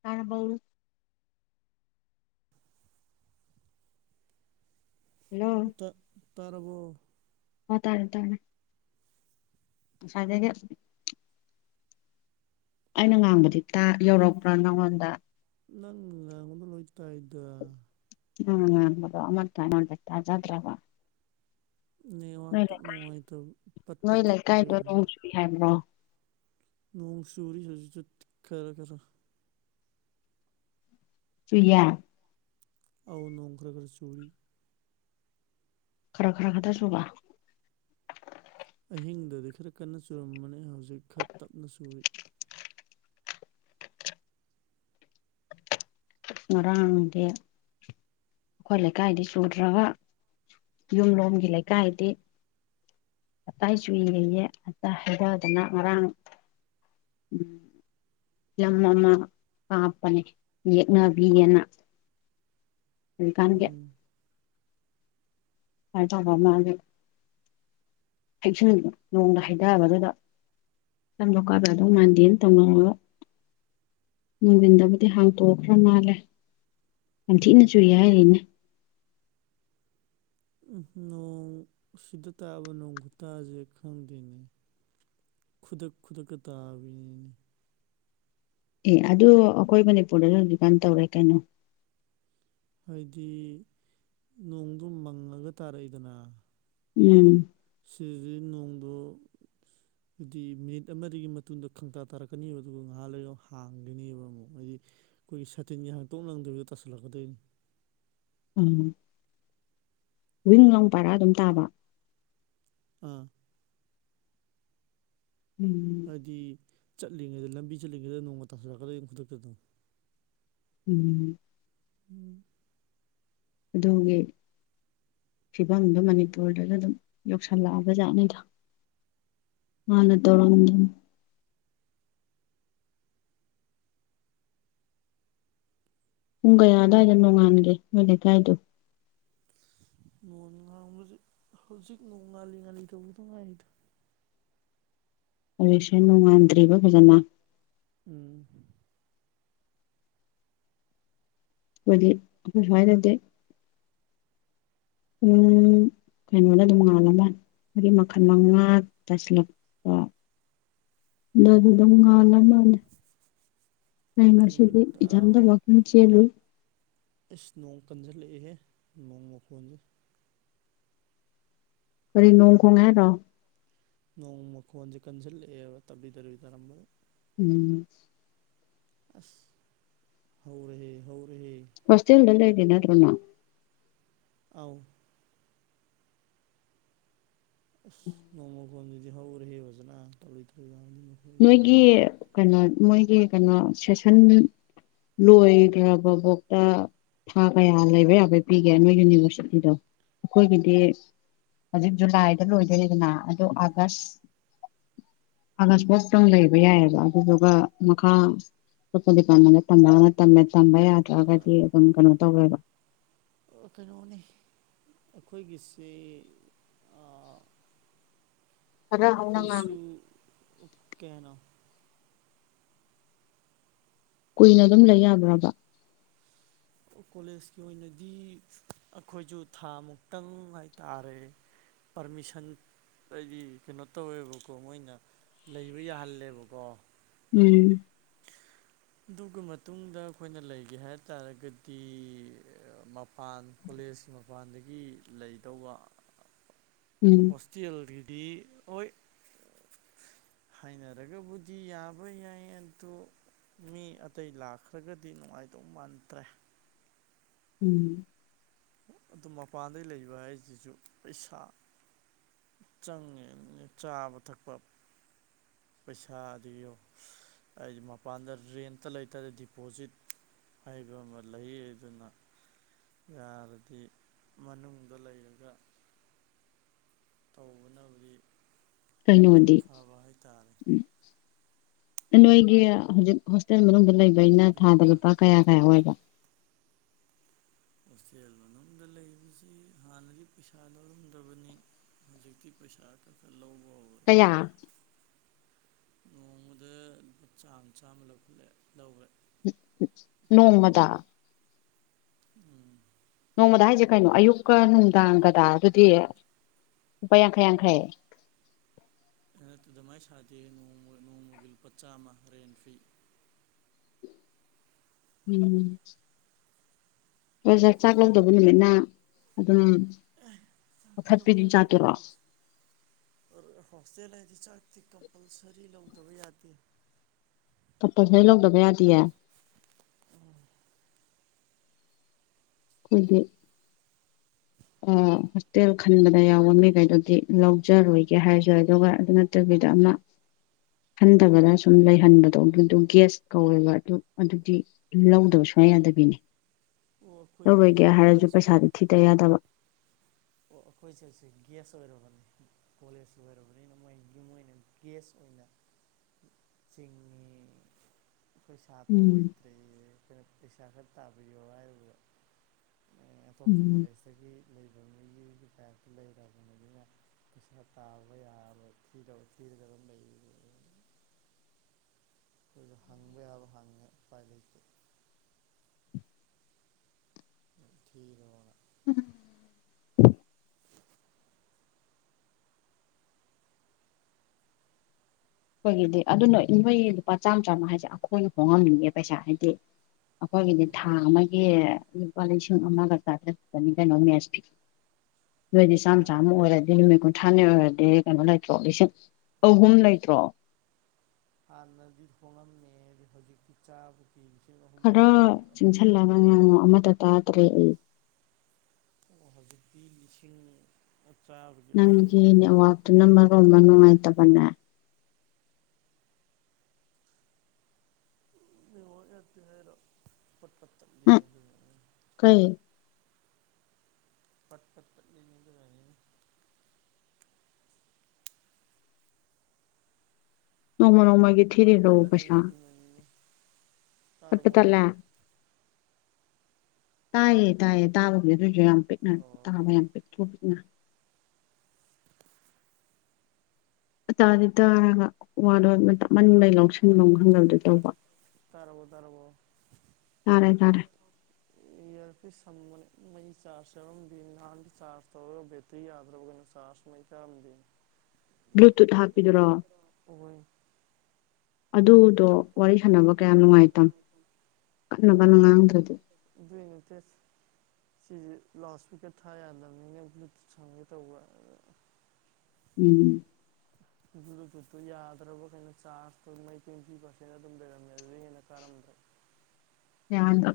ꯇꯥꫪꯕꯧ hello ꯇ ꯇꯥꯔꯕꯣ ꯑꯣ ꯇꯥꯔꯦ ꯇꯥꯔꯦ ꯉꯁꯥꯏꯗꯒꯤ ꯑꯩꯅ ꯉꯥꯡꯕꯗꯤ ꯇ ꯌꯧꯔꯛꯄ꯭ꯔꯥ ꯅꯪꯉꯣꯟꯗ ꯅꯪ ꯉꯥꯡꯕꯗꯤ ꯂꯣꯏꯇꯥꯏꯗ ꯑꯪꯅ ꯉꯥꯡꯕꯗꫭ ꯑꯃꯅꯥ ꯇꯥꯏ ꯆꯥꯗ꯭ꫪꯕꫭ ꯅ‌ꯦꯋꯥꯛꯇꫭ ꯅꯨꯡꯉꯥꯏꯇꯕ ꯄꯠ ꯅꯣꯏ ꯄꯇ ꯇꯞꯄꯥꯗꯨꯏ ꯂꯩꯀꯥꯏꯗꯣ ꯅꯣꯡ ꯑꫭꯏꫪꯝꯒꯤ ꯆꯨꯏ ꯍꯥꯏꯕ꯭ꯔꯣ ꯅꯣꯡ ꯆꯨꯔꯤ ꯍꯧꯖꯤꯛꯁꯨ ꯈꯔ ꯈꯔ ꯆꯨꯏꯌ‌ꯦ ꯑꯥꯎ ꯅꯣꯡ ꯈꫪ ꯈꫪ ꯆꯨꯔꯤ ꯈꯔ ꯈꯔ ꯈꯛꯇꯥ ꯆꯨꯕ ꯑꯍꯤꯡꯗꯗꯤ ꯈꯔ ꯀꯟꯅ ꯆꯨꯔꯝꯕꯅꯤ ꯍꯧꯖꯤꯛ ꯈꯔ ꯇꯞꯅ ꯆꯨꯏ ꯉꯔꯥꯡꯗꯤ ꯑꯩꯈꯣꯏ ꯂꯩꯀꯥꯏꯗꯤ ꯆꯨꯗ꯭ꯔꯒ ꯌꯨꯝ ꯂꯣꯝꯒꯤ ꯂꯩ ꯀꯥꯏꯗꯤ ꯇꯞꯇꯥ ꯆꯨꯏꯌ‌ꯦ ꯌꯦ ꯉꯥꯟꯇ ꯍꯩꯗꯗꯅ ꯉꯔꯥꯡ ꯎꯝ ꯌꯥꯝ ꯉꯥꯟꯅ ꯀꯥꯞꯄꯅꯦ ꯌꯦꯛꯅꯕꯤꯑ‍ꯦꯅ ꯍꯧꯖꯤꯛꯀꯥꯟꯒꯤ ꯎꯝ ꯍꯥꯏ ꯇꯧꯕ ꯃꯥꯖꯨ ꯍꯩꯁ ꯅꯣꯡꯗꫭ ꯍꯩꯗꯥꯕꯗꯨꯗ ꯁꯝꯗꫭ ꯀꯥꯞ ꯌꯥꯗꯧ ꯃꯟꯗ‌ꯦꯅ ꯇꯧꯅꯧꯍꯧꯕ ꯅꯨꯡꯗꯤꯟꯗꯕꯨꯗꯤ ꯍꯥꯡꯇꯣꯛꯈ꯭ꯔ ꯃꯥꯜꯂꯦ ꯌꯥꯝ ꯊꯤꯅ ꯆꯨꯏꯍꯥꯏꫪꯤꯅ‌ꯦ ꯎꯝ ꯅꯣꯡ ꯁꯤꯗ ꯇꯥꯕ ꯅꯣꯡ ꯈꯨꯨꯇꯥꯁꯦ ꯈꯪꯗꯦꯅꯦ ꯈꯨꯗꯛ ꯈꯨꯗꯛ ꯇꯥꯕꯤꯅꯤꯅ‌ꯦ ꯑꯦ ꯑꯗꯨ ꯑꯩꯈꯣꯏ ꯃꯅꯤꯄꯨꯔꯗꯁꯨ ꯍꯧꯖꯤꯛ ꯀꯥꯟ ꯇꯧꯔꯦ ꯀꯩꯅꯣ ꯍꯥꯏꯗꯤ ꯅꯣꯡꯗꯣ ꯃꯪꯉꯒ ꯇꯥꯔꯩꯏꯗꯅ ꯎꯝ ꯁꯗꯤ ꯅꯣꯡꯗꫭ ꯍꯥꯏꯗꯤ ꯃꯤꯅꯤꯠ ꯑꯃꯗꯒꯤ ꯃꯇꯨꯡꯗ ꯈꯪꯇꯥ ꯇꯥꯔꯛꯀꯅꯤꯕ ꯑꯗꯨꯒ ꯉꯥꯏꯍꯥ ꯂꯩꯒ ꯍꯥꯡꯒꯅꯦꯕ ꯑꯃꯨꯛ ꯍꯥꯏꯗꯤ ꯑꯩꯈꯣꯏꯒꯤ ꯁꯇꯤꯟꯒꯥ ꯅꯪꯗꯥꯕꯤꯗꯥ ꯇꯁꯤꯜꯂꯛꯀꯗꯣꯏꯅꯤ [inaudible] ꯎꯝ ꯋꯤꯡ ꯂꯥꯎ ꯄꯥꯏꯔ ꯑꯗꯨꯝ ꯇꯥꯕ ꯑ ꯎꯝ ꯍꯥꯏꯕꯗꯤ ꯆꯠꯂꯤꯉꯩꯗ ꯂꯝꯕꯤ ꯆꯠꯂꯤꯉꯩꯗ ꯅꯣꯡꯒ ꯇꯥꯁꯤꯜꯂꯛꯀꯗꯣꯏꯅꯤ ꯈꯨꯗꯛꯇ ꯑꯗꯨꯝ ꯎꯝ ꯎꯝ ꯑꯗꯨꯦ ꯐꯤꯕꯝꯗ ꯃꯅꯤꯄꯨꯔꯗꯁꯨ ꯑꯗꯨꯝ ꯌꯧꯁꯜꯂꯛꯑꯕꯖꯥꯠꯅꯤꯗ ꯃꯥꯅ ꯇꯧꯔ ꯄꯨꯡ ꯀꯌꯥ ꯑꯋꯥꯏꯗ ꯅꯣꯡꯉꯥꯟꯒꯦ ꯅꯣꯏ ꯂꯩꯀꯥꯏꯗꯨꯣ ꯅꯣꯡ ꯉꯥꯡꯕꯁꯤ ꯍꯧꯖꯤꯛ ꯅꯣꯡ ꯉꯥꯜꯂꯤ ꯉꯥꯜꯂꯤ ꯇꯧꯕꯗ ꯉꯥꯏꯔꯤꯗꯣ ꯍꯧꯖꯤꯛꯁꯦ ꯅꯨꯡꯉꯥꯟꯗ꯭ꯔꯤꯕ ꯐꯖꯅ ꯎꯝ ꯍꯗꯤ ꯍꯥꯏꯅꯠꯇꯦ ꯎꯝ ꯀꯩꯅꯣꯅ ꯑꯗꯨꯝꯉꯥꯜꯂꯝꯃꯅꯤ ꯃꯔꯤ ꯃꯈꯜ ꯃꯉꯥ ꯇꯥꯁꯤꯜꯂꯛꯄ ꯗ ꯑꯗꯨꯗ ꯃꯉꯥꯟꯂ ꯃꯥꯅꯦ ꯇ ꯅꯨꯃꯤꯠ ꯃꯁꯤꯗꯤ ꯏꯗ ꯋꯥꯀꯤꯡ ꯆꯦꯔ ꯏꯁꯁ ꯅꯣꯡ ꯀꯟꯓꯜꯂꯛꯏꯍꯦ ꯅꯣꯡ ꯃꯈꯣꯟꯁꯦ ꯀꯔꯤ ꯅꯣꯡꯈꯣꯡ ꯉ ꯇ ꯅꯣꯡꯃ ꯈꯨꯋꯥꯖ ꯀꯟꯖꯜ ꯇꯞ ꯇꯔꯤꯕꯤ ꯇꯔꯝꯝꯕ ꯎꯝ ꯑꯁ ꯍꯧꯔꯦ ꯍꯧ ꯐꯁꯦꯜꯗꯂ ꯑꯗꯨꯦꯅ ꯑꯗꯨꯨ ꯅ ꯑꯥꯎ ꯅꯣꯡꯃꯣ ꯐꯣꯝꯗꯨꯗꯤ ꯍꯧꯔꯦ ꯍꯦ ꯑꯣꯖꯅ ꯇꯧ ꯇꯧ ꯅꯣꯏꯒꯤ ꯀꯩꯅꯣ ꯃꯣꯏꯒꯤ ꯀꯩꯅꯣ ꯁꯦꯁꯟ ꯂꯣꯏ ꯈꯕꯥꯕꯨꯣꯛꯣꯛ ꯊꯥ ꯀꯌꯥ ꯂꯩꯕ ꯌꯥꯕꯩ ꯄꯤꯒꯦ ꯅꯣꯏ ꯌꯨꯅꯤꯚꯔꯁꯤꯇꯤꯗꯣ ꯑꯩꯈꯣꯏꯒꯤꯗꯤ ꯍꯧꯖꯤꯛ ꯖꯨꯂꯥꯏꯗ ꯂꯣꯏꯗꯣꯏꯔꯤꯗꯅ ꯑꯗ ꯑꯥꯒꯁ ꯑꯁ ꯑꯗꯨ ꯂꯩꯕ ꯌꯥꯏꯑꯕ ꯑꯗꯨꯗꯨꯒ ꯃꯈꯥ ꯑꯇꯣꯄ ꯗꯤꯄꯥꯔꯠꯃꯦꯟꯗ ꯇꯝꯕ ꯌꯥꯗ꯭ꯔꯒꯗꯤ ꯑꯗꯨꯝ ꯀꯩꯅꯣ ꯇꯧꯋꯦꯕ ꯑꯣ ꯀꯩꯅꯣꯅꯤ ꯑꯩꯈꯣꯏꯒꯤꯁꯤ ꯈꯔ ꯍꯧꯅ ꯉꯥꯡꯉꯦ ꯑꯩꯈꯣꯏꯁꯨ ꯀꯦꯅꯣ ꯀꯨꯏꯅ ꯑꯗꯨꯝ ꯂꯩ ꯌꯥꯕ꯭ꯔꯕ ꯀꯣꯂꯦꯖꯀꯤ ꯑꯣꯏꯅꯗꯤ ꯑꯩꯈꯣꯏꯁꯨ ꯊꯥ ꯃꯨꯛꯇꯪ ꯍꯥꯏꯇꯥꯔꯦ ꯄꯔꯃꯤꯁꯟ ꯑꯩꯗꯤ ꯀꯩꯅꯣ ꯇꯧꯋꯦꯕꯀꯣ ꯃꯣꯏꯅ ꯂꯩꯕ ꯌꯥꯍꯜꯂꯦꯕꯀꯣ ꯎꯝ ꯑꯗꯨꯒꯤ ꯃꯇꯨꯡꯗ ꯑꯩꯈꯣꯏꯅ ꯂꯩꯒꯦ ꯍꯥꯏ ꯇꯥꯔꯒꯗꯤ ꯃꯄꯥꯟ ꯀꯂꯦꯖꯀꯤ ꯃꯄꯥꯟꯗꯒꯤ ꯂꯩꯗꯧꯕ ꯎꯝ ꯍꯣꯁꯇꯦꯜ ꯔꯗꯤ ꯑꯣꯏꯣꯏ ꯍꯥꯏꯅꯔꯒꯕꯨꯗꯤ ꯌꯥꯕ ꯌꯥꯏ ꯑꯗꯣ ꯃꯤ ꯑꯇꯩ ꯂꯥꯛꯈ꯭ꯔꯒꯗꯤ ꯅꯨꯡꯉꯥꯏꯗꯧ ꯃꯥꯟꯗ꯭ꯔꯦ ꯎꯝ ꯑꯗꯨ ꯃꯄꯥꯟꯗꯩ ꯂꯩꯕ ꯍꯥꯏꯁꯤꯁꯨ ꯄꯩꯁꯥ ꯆꯪꯉꯦ ꯆꯥꯕ ꯊꯛꯄ ꯄꯩꯁꯥꯗꯣ ꯍꯥꯏꯗꯤ ꯃꯄꯥꯟꯗ ꯔꯦꯟꯇ ꯂꯩꯇꯔꯦ ꯗꯤꯄꯣꯖꯤꯠ ꯍꯥꯏꯕꯝꯕ ꯂꯩ ꯑꯗꯨꯅ ꯌꯥꯔ ꯍꯥꯏꯗꯤ ꯃꯅꯨꯡꯗ ꯂꯩꯔꯒ ꯇꯧꯕꯕꯨꯗꯤ ꯀꯩꯅꯣꯗꯤ ꯎ ꯅꯣꯏꯒꯤ ꯍꯧꯖꯤꯛ ꯍꯣꯇꯦꯜ ꯃꯅꯨꯡꯗ ꯂꯩꯕ ꯑꯩꯅ ꯊꯥꯗ ꯑꯗꯨꯒꯤꯅꯤꯗ ꯂꯨꯄꯥ ꯀꯌꯥ ꯀꯌꯥ ꯑꯣꯏꯕ ꯍꯣꯁꯇꯦꯜ ꯃꯅꯨꯡꯗ ꯂꯩꯕꯁꯤ ꯍꯥꯟꯅꯗꯤ ꯄꯩꯁꯥ ꯂꯧꯔꯝꯗꯕꯅꯤ ꯍꯧꯖꯤꯛꯇꯤ ꯄꯩꯁꯥ ꯈꯔ ꯈꯔ ꯂꯧꯕ ꯍꯧꯔꯦ ꯀꯌꯥ ꯅꯣꯡꯃꯗ ꯂꯨꯄꯥ ꯆꯥꯝꯃ ꯆꯥꯝꯃ ꯂꯧꯈꯠꯂꯑꯦ ꯂꯧꯔꯦ ꯅꯣꯡꯃꯗ ꯎꯝ ꯅꯣꯡꯃꯗ ꯍꯥꯏꯁꯦ ꯀꯩꯅꯣ ꯑꯌꯨꯛꯀ ꯅꯨꯡꯗꯥꯡꯒ ꯇꯥꯔꯒꯗꯤ ꯄꯨꯡ ꯂꯨꯄꯥ ꯌꯥꯡꯈꯩ ꯌꯥꯡꯈꯩ ꯑꯩꯅ ꯑꯗꯨꯃꯥꯏꯅ ꯁꯥꯗꯦ ꯅꯣꯡꯃꯒꯤ ꯂꯨꯄꯥ ꯆꯝꯃꯥ ꯔꯦꯟ ꯐꯤ ꯎꯝ ꯍ ꯆꯥꯛ ꯆꯥꯛ ꯂꯧꯗꯕ ꯅꯨꯃꯤꯠꯅ ꯑꯗꯨꯝ ꯆꯥꯛꯇꯤ ꯊꯠꯄꯤ ꯂꯧꯖꯗꯦ ꯆꯥꯇꯔ ꯀꯝꯄꯜꯁ ꯍꯣꯁꯇꯦꯜ ꯍꯥꯏꯗꯤ ꯆꯥꯛꯇꯤ ꯀꯝꯄꯜꯁꯔꯤ ꯂꯧꯗꯕ ꯌꯥꯗꯦ ꯄꯞꯄ ꯐꯅꯤ ꯂꯗꯕꯌꯥꯗꯤꯌꯦ ꯑꯣ ꯈꯣꯏꯗꯤ ꯑꯣ ꯍꯣꯁꯇꯦꯜ ꯈꯟꯕꯗ ꯌꯥꯎꯕ ꯃꯤꯈꯩꯗꯨꯗꯤ ꯂꯧꯖꯔꯨꯒꯦ ꯍꯥꯏꯁꯨ ꯑꯗꯨꯒ ꯑꯗꯨ ꯅꯠꯇꯕꯤ ꯑꯣꯏꯗ ꯌꯥꯝꯅ ꯈꯟꯊꯕꯗ ꯁꯨꯝ ꯂꯩꯍꯟꯕꯗꯣ ꯑꯗꯨ ꯒ꯭ꯦꯁ ꯀꯧꯋꯦꯕ ꯑꯗꯨ ꯑꯗꯨꯗꯤ ꯂꯧꯗꯕꯁꯨ ꯁꯨꯃꯌꯥ ꯌꯥꯗꯕꯤꯅꯤ ꯑꯩꯈꯣꯏꯁꯦ ꯇꯧꯕꯣꯏꯒꯦ ꯍꯧꯖꯤꯛ ꯍꯥꯏꯔꯁꯨ ꯒ꯭ꯌꯥꯁ ꯄꯩꯁꯥꯗꯤ ꯊꯤꯗ ꯌꯥꯗꯕ ꯑꯣ ꯑꯩꯈꯣꯏꯁꯦꯁꯦ ꯒ꯭ꯌꯥꯁ ꯑꯣꯏꯔꯕꯅꯤ ꯀꯣꯂꯦꯖ ꯑꯣꯏꯔꯕꯅꯤꯅ ꯃꯣꯏ ꯌꯨꯝꯣꯏꯅ ꯒꯌꯥꯁ ꯍꯤ ꯆꯤꯡ ꯑꯩꯈꯣꯏ ꯁꯥꯇ꯭ꯔ ꯎꯝ ꯑꯣꯏꯗ꯭ꯔꯦ ꯑꯩꯈꯣꯏꯅ ꯄꯩꯁꯥ ꯈꯔ ꯇꯥꯕꯤꯌꯣ ꯍꯥꯏꯕꯗ ꯑꯇꯣꯞꯄ ꯀꯣꯂꯦꯖꯇꯒꯤ ꯗꯦ ꯂꯩꯕꯅꯤ ꯄꯩꯁꯥ ꯇꯥꯕ ꯌꯥꯕ ꯊꯤ ꯊꯤꯔꯒ ꯑꯗꯨꯝ ꯂꯩ ꯑꯩꯈꯣꯏꯗ ꯍꯪꯕ ꯌꯥꯕ ꯍꯪꯉꯦ ꯎꯄꯥꯏ ꯂꯩꯇꯦ ꯊꯤ ꯑꯩꯈꯣꯏꯒꯤꯗꯤ ꯑꯗꯨꯅ ꯏꯣꯏ ꯂꯨꯄꯥ ꯆꯥꯝꯃ ꯆꯥꯝꯃ ꯍꯥꯏꯁꯦ ꯑꯩꯈꯣꯏ ꯍꯣꯡꯉꯝꯅꯤꯡꯉꯦ ꯄꯩꯁꯥ ꯍꯥꯏꯗꯤ ꯑꯩꯈꯣꯏꯒꯤꯗꯤ ꯊꯥ ꯑꯦꯍꯦ ꯑꯃꯒꯤ ꯂꯨꯄꯥ ꯂꯤꯁꯤꯡ ꯑꯃꯒ ꯆꯥꯊ꯭ꯔ ꯈꯛꯇꯅꯤ ꯃꯦꯁ ꯐꯤ ꯅꯣꯏꯗꯤ ꯆꯥꯝꯃ ꯆꯥꯝꯃ ꯍꯥꯟꯅꯒ ꯑꯣꯏꯔꯗꯤ ꯅꯨꯃꯤꯠ ꯀꯨꯟꯊ꯭ꯔꯥꯅꯤ ꯑꯣꯏꯔꯗꯤ ꯀꯩꯅꯣ ꯂꯩꯇ꯭ꯔꯣ ꯂꯤꯁꯤꯡ ꯑꯍꯨꯝ ꯂꯩꯇ꯭ꯔꯣ ꯑ ꯅꯗꯤ ꯍꯉꯟ ꯃ ꯍꯧꯖꯤꯛꯀꯤ ꯆꯥꯕ ꯈꯔ ꯆꯪꯁꯤꯜꯂꯒ ꯉꯥꯉꯨ ꯑꯃꯗ ꯇꯥꯗ꯭ꯔꯦ ꯑꯩ ꯑꯣ ꯍꯧꯖꯤꯛꯇꯤ ꯂꯤꯁꯤꯡ ꯆꯥꯕꯒꯤ ꯑꯍꯨꯝ ꯅꯪꯒꯤ ꯑꯦꯋꯥꯔꯠꯇꯨꯅ ꯃꯔꯔꯣꯕ ꯅꯨꯡꯉꯥꯏꯇꯕꯅꯦ ꯑꯦ ꯉꯔꯣ ꯐꯠꯇ ꯑ ꯀꯩ ꯄꯠ ꯇꯗ ꯀꯅꯤ ꯅꯣꯡꯃ ꯅꯣꯡꯃꯒꯤ ꯄꯠ ꯊꯤꯔꯤꯔꯣ ꯄꯠ ꯇ ꯄꯩꯁꯥ ꯂꯩꯉꯗꯤꯅꯦ ꯄꯠ ꯄꯠ ꯇꯥꯠꯂꯦ ꯇꯥꯏꯌꯦ ꯇꯥꯏꯌꯦ ꯇꯥꯕꯗꯤ ꯑꯗꯨꯑꯣꯏꯁꯨ ꯌꯥꯝ ꯄꯤꯛꯅ ꯍꯜꯂꯣ ꯇꯥꯕ ꯌꯥꯝ ꯄꯤꯛꯇꯔꯨꯄꯤꯛꯅ ꯑꯇꯥꯗꯤ ꯇꯥꯔꯒ ꯋꯥꯗꯣ ꯃꯅꯤꯡ ꯂꯩꯩ ꯂꯧꯁꯤꯟꯐꯝꯣ ꯈꯪꯗꯕꯗꯨ ꯇꯧꯕ ꯇꯔꯕꯣ ꯇꯔꯕꯣ ꯇꯥꯔꯦ ꯇꯥꯔꯦ ꯃꯩ ꯆꯥꯔꯖ ꯁꯦꯝꯔꯝ ꯅꯍꯥꯟ ꯆꯥꯔꯖ ꯇꯧꯔꯒ ꯕꯦꯇ ꯌꯥꯗ꯭ꯔꯕ ꯀꯩꯅꯣ ꯆꯥꯔꯖ ꯃꯩ ꯁꯝꯗꯤ ꯕ꯭ꯂꯨꯇꯨꯠ ꯍꯥꯞꯄꯤꯗꯨꯔꯣ ꯑꯣꯏ ꯑꯗꯨꯗꯣ ꯋꯥꯔꯤ ꯁꯥꯟꯅꯕ ꯀꯌꯥꯝ ꯅꯨꯡꯉꯥꯏꯇꯝ ꯀꯠꯅꯕꯅ ꯉꯥꯡꯗ꯭ꯔꯗꯤ ꯆꯁ ꯁꯤꯁ ꯂꯥꯁ ꯤꯀꯦꯠ ꯊꯥ ꯌꯥꯗꯕꯅꯤꯅ ꯕ꯭ꯂꯨꯨ ꯁꯪꯒꯦ ꯇꯧꯕ ꯎꯝ ꯖꯨꯨ ꯖꯨꯠꯇꯨ ꯌꯥꯗ꯭ꯔꯕ ꯀꯩꯅꯣ ꯆꯥꯔꯇ ꯃꯩꯀ ꯄꯤꯕꯁꯤꯅ ꯑꯗꯨꯝ ꯂꯩꯔꯝꯃꯦ ꯑꯗꯨ ꯍꯦꯟꯅ ꯀꯥꯔꯝꯗ꯭ꯔꯦ ꯌꯥꯗ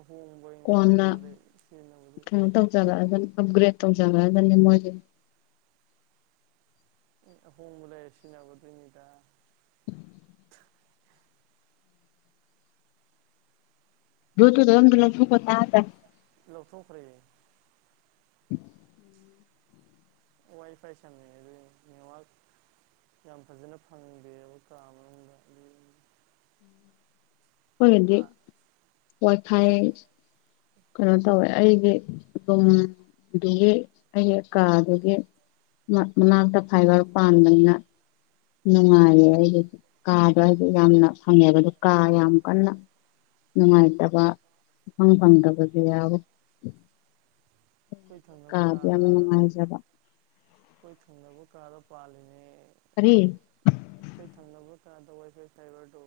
ꯑꯍꯣꯡꯕ ꯀꯣꯟꯅ ꯑꯍꯣꯡꯕꯗꯩ ꯁꯤꯖꯤꯟꯅꯕꯗ ꯑꯞꯒ꯭ꯔꯦꯠ ꯇꯧ ꯆꯔꯅꯤ ꯃꯖꯦ ꯍꯣꯂ ꯑꯦꯁꯤꯅꯕ ꯇꯅꯤꯗ ꯣ ꯇꯗ ꯑꯗꯂ ꯊꯨꯀ ꯇ ꯇ ꯂꯧꯊꯣꯛꯈ꯭ꯔꯦ ꯎꯝ ꯋꯥꯏ ꯐꯥꯏ ꯆꯃꯤꯗꯤ ꯅ ꯋꯥ ꯌꯥꯝ ꯐꯖꯅ ꯐꯪꯗꯦꯕ ꯀꯥ ꯃꯅꯨꯡꯗ ꯑꯗꯨ ꯍꯣꯏꯒꯗꯤ ꯋꯥꯏ ꯐꯥꯏ ꯀꯩꯅꯣ ꯇꯧꯋꯦ ꯑꯩꯒꯤ ꯑꯗꯨꯨꯝꯗꯨꯒꯤ ꯑꯩꯒꯤ ꯀꯥꯗꯨꯒꯤ ꯃꯅꯥꯛꯇ ꯐꯥꯏꯕꯔ ꯄꯥꯟꯕꯅꯤꯅ ꯅꯨꯡꯉꯥꯏꯌꯦ ꯑꯩꯒꯤ ꯀꯥꯗꯣ ꯑꯩꯗꯤ ꯌꯥꯝꯅ ꯐꯪꯉꯦꯕ ꯑ ꯀꯥ ꯌꯥꯝ ꯀꯟꯅ ꯅꯨꯡꯉꯥꯏꯇꯕ ꯃꯪ ꯐꯪꯗꯕꯁꯨ ꯌꯥꯎꯋ ꯊꯪꯅꯕ ꯀꯥꯕꯤ ꯀꯥꯗ ꯅꯨꯡꯉꯥꯏꯖꯕ ꯑꯩꯈꯣꯏ ꯊꯪꯅꯕ ꯀꯥꯔ ꯄꯥꯜꯂꯤꯦꯅꯦ ꯀꯔꯤ ꯑꯩꯈꯣꯏ ꯊꯪꯅꯕ ꯗꯁꯦ ꯁꯥꯏꯕꯔ ꯇ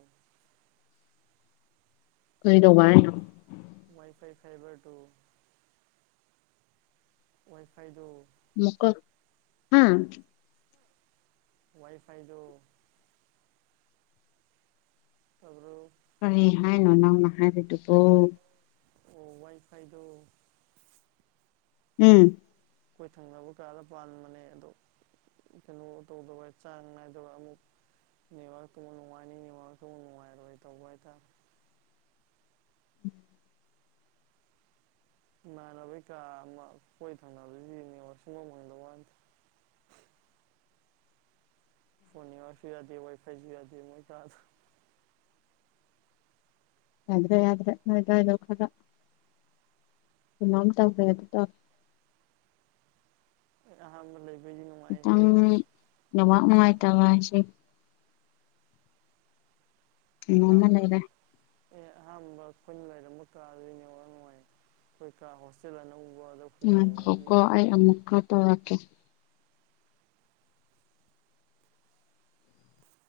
ꯀꯩꯗꯧꯕ ꯍꯥꯏꯅꯣ ꯋꯥꯏ ꯐꯥꯏ ꯐꯥꯏꯚꯔ ꯇꯨ ꯋꯥꯏ ꯐꯥꯏꯗ ꯃꯀ ꯍꯥꯥ ꯋꯥꯏꯐꯥꯏꯗ ꯑꯗꯨ꯭ꯔ ꯀꯔꯤ ꯍꯥꯏꯅꯣ ꯅꯪꯅ ꯍꯥꯏꯔꯤꯗꯨꯕꯣ ꯑꯣ ꯋꯥꯏ ꯐꯥꯏꯗ ꯎꯝ ꯑꯩꯈꯣꯏ ꯊꯪꯅꯕ ꯀꯥꯗ ꯄꯥꯟꯕꯅꯦ ꯑꯗꯣ ꯀꯩꯅꯣ ꯇꯧꯗꯕ ꯆꯥꯡ ꯅꯥꯏꯗꯕ ꯑꯃꯨꯛ ꯅꯕꯥꯛ ꯇ ꯅꯨꯡꯉꯥꯏꯅꯤ ꯅꯕꯥꯛꯛꯇ ꯅꯨꯡꯉꯥꯏꯔꯣꯏ ꯇꯧꯕ ꯍꯥꯏꯇꯥ [unintelligible] ꯏꯃꯥꯟꯅꯕꯩ ꯀꯥ ꯑꯃ ꯀꯣꯏ ꯊꯪꯅꯕꯁꯤꯅꯦꯉ ꯁꯨꯡꯕ ꯐꯪꯗꯕ ꯋꯥꯗ [unintelligible] ꯐꯣꯟ ꯋꯥꯁꯨ ꯌꯥꯗ ꯋꯥꯏ ꯐꯥꯏꯁꯨ ꯌꯥꯗ ꯃꯣꯏ ꯀꯥꯗ ꯌꯥꯗ꯭ꯔꯦ ꯌꯥ꯭ꯔꯦ ꯅꯗ ꯏ ꯂꯣ ꯀꯒ ꯃꯃꯝ ꯇꯥꯈ꯭ꯔꯦ ꯑꯗꯨ ꯇꯥꯛ ꯑ ꯃ ꯈꯤꯇꯪ ꯅꯋꯥꯥꯛ ꯄꯩꯁꯥ ꯅꯨꯡꯉꯥꯏꯇꯕ ꯍꯥꯏꯁꯦ ꯎ ꯃꯃꯦ ꯑꯍꯥꯟꯕ ꯂꯩ ꯏꯔꯦ ꯑꯦ ꯑꯍꯥꯟꯕ ꯑꯩꯈꯣꯏꯅ ꯂꯩꯔꯝꯕ ꯀꯥꯗꯅꯦ ꯋꯥ ꯅꯨꯡꯉꯥꯏ ꯑꯩꯈꯣꯏ ꯀꯥ ꯍꯣꯁꯇꯦꯜ ꯑꯅꯧꯕ ꯎꯝ ꯀ ꯀꯣ ꯑꯩ ꯑꯃꯨꯛ ꯈꯠꯇ ꯋꯥꯀꯦ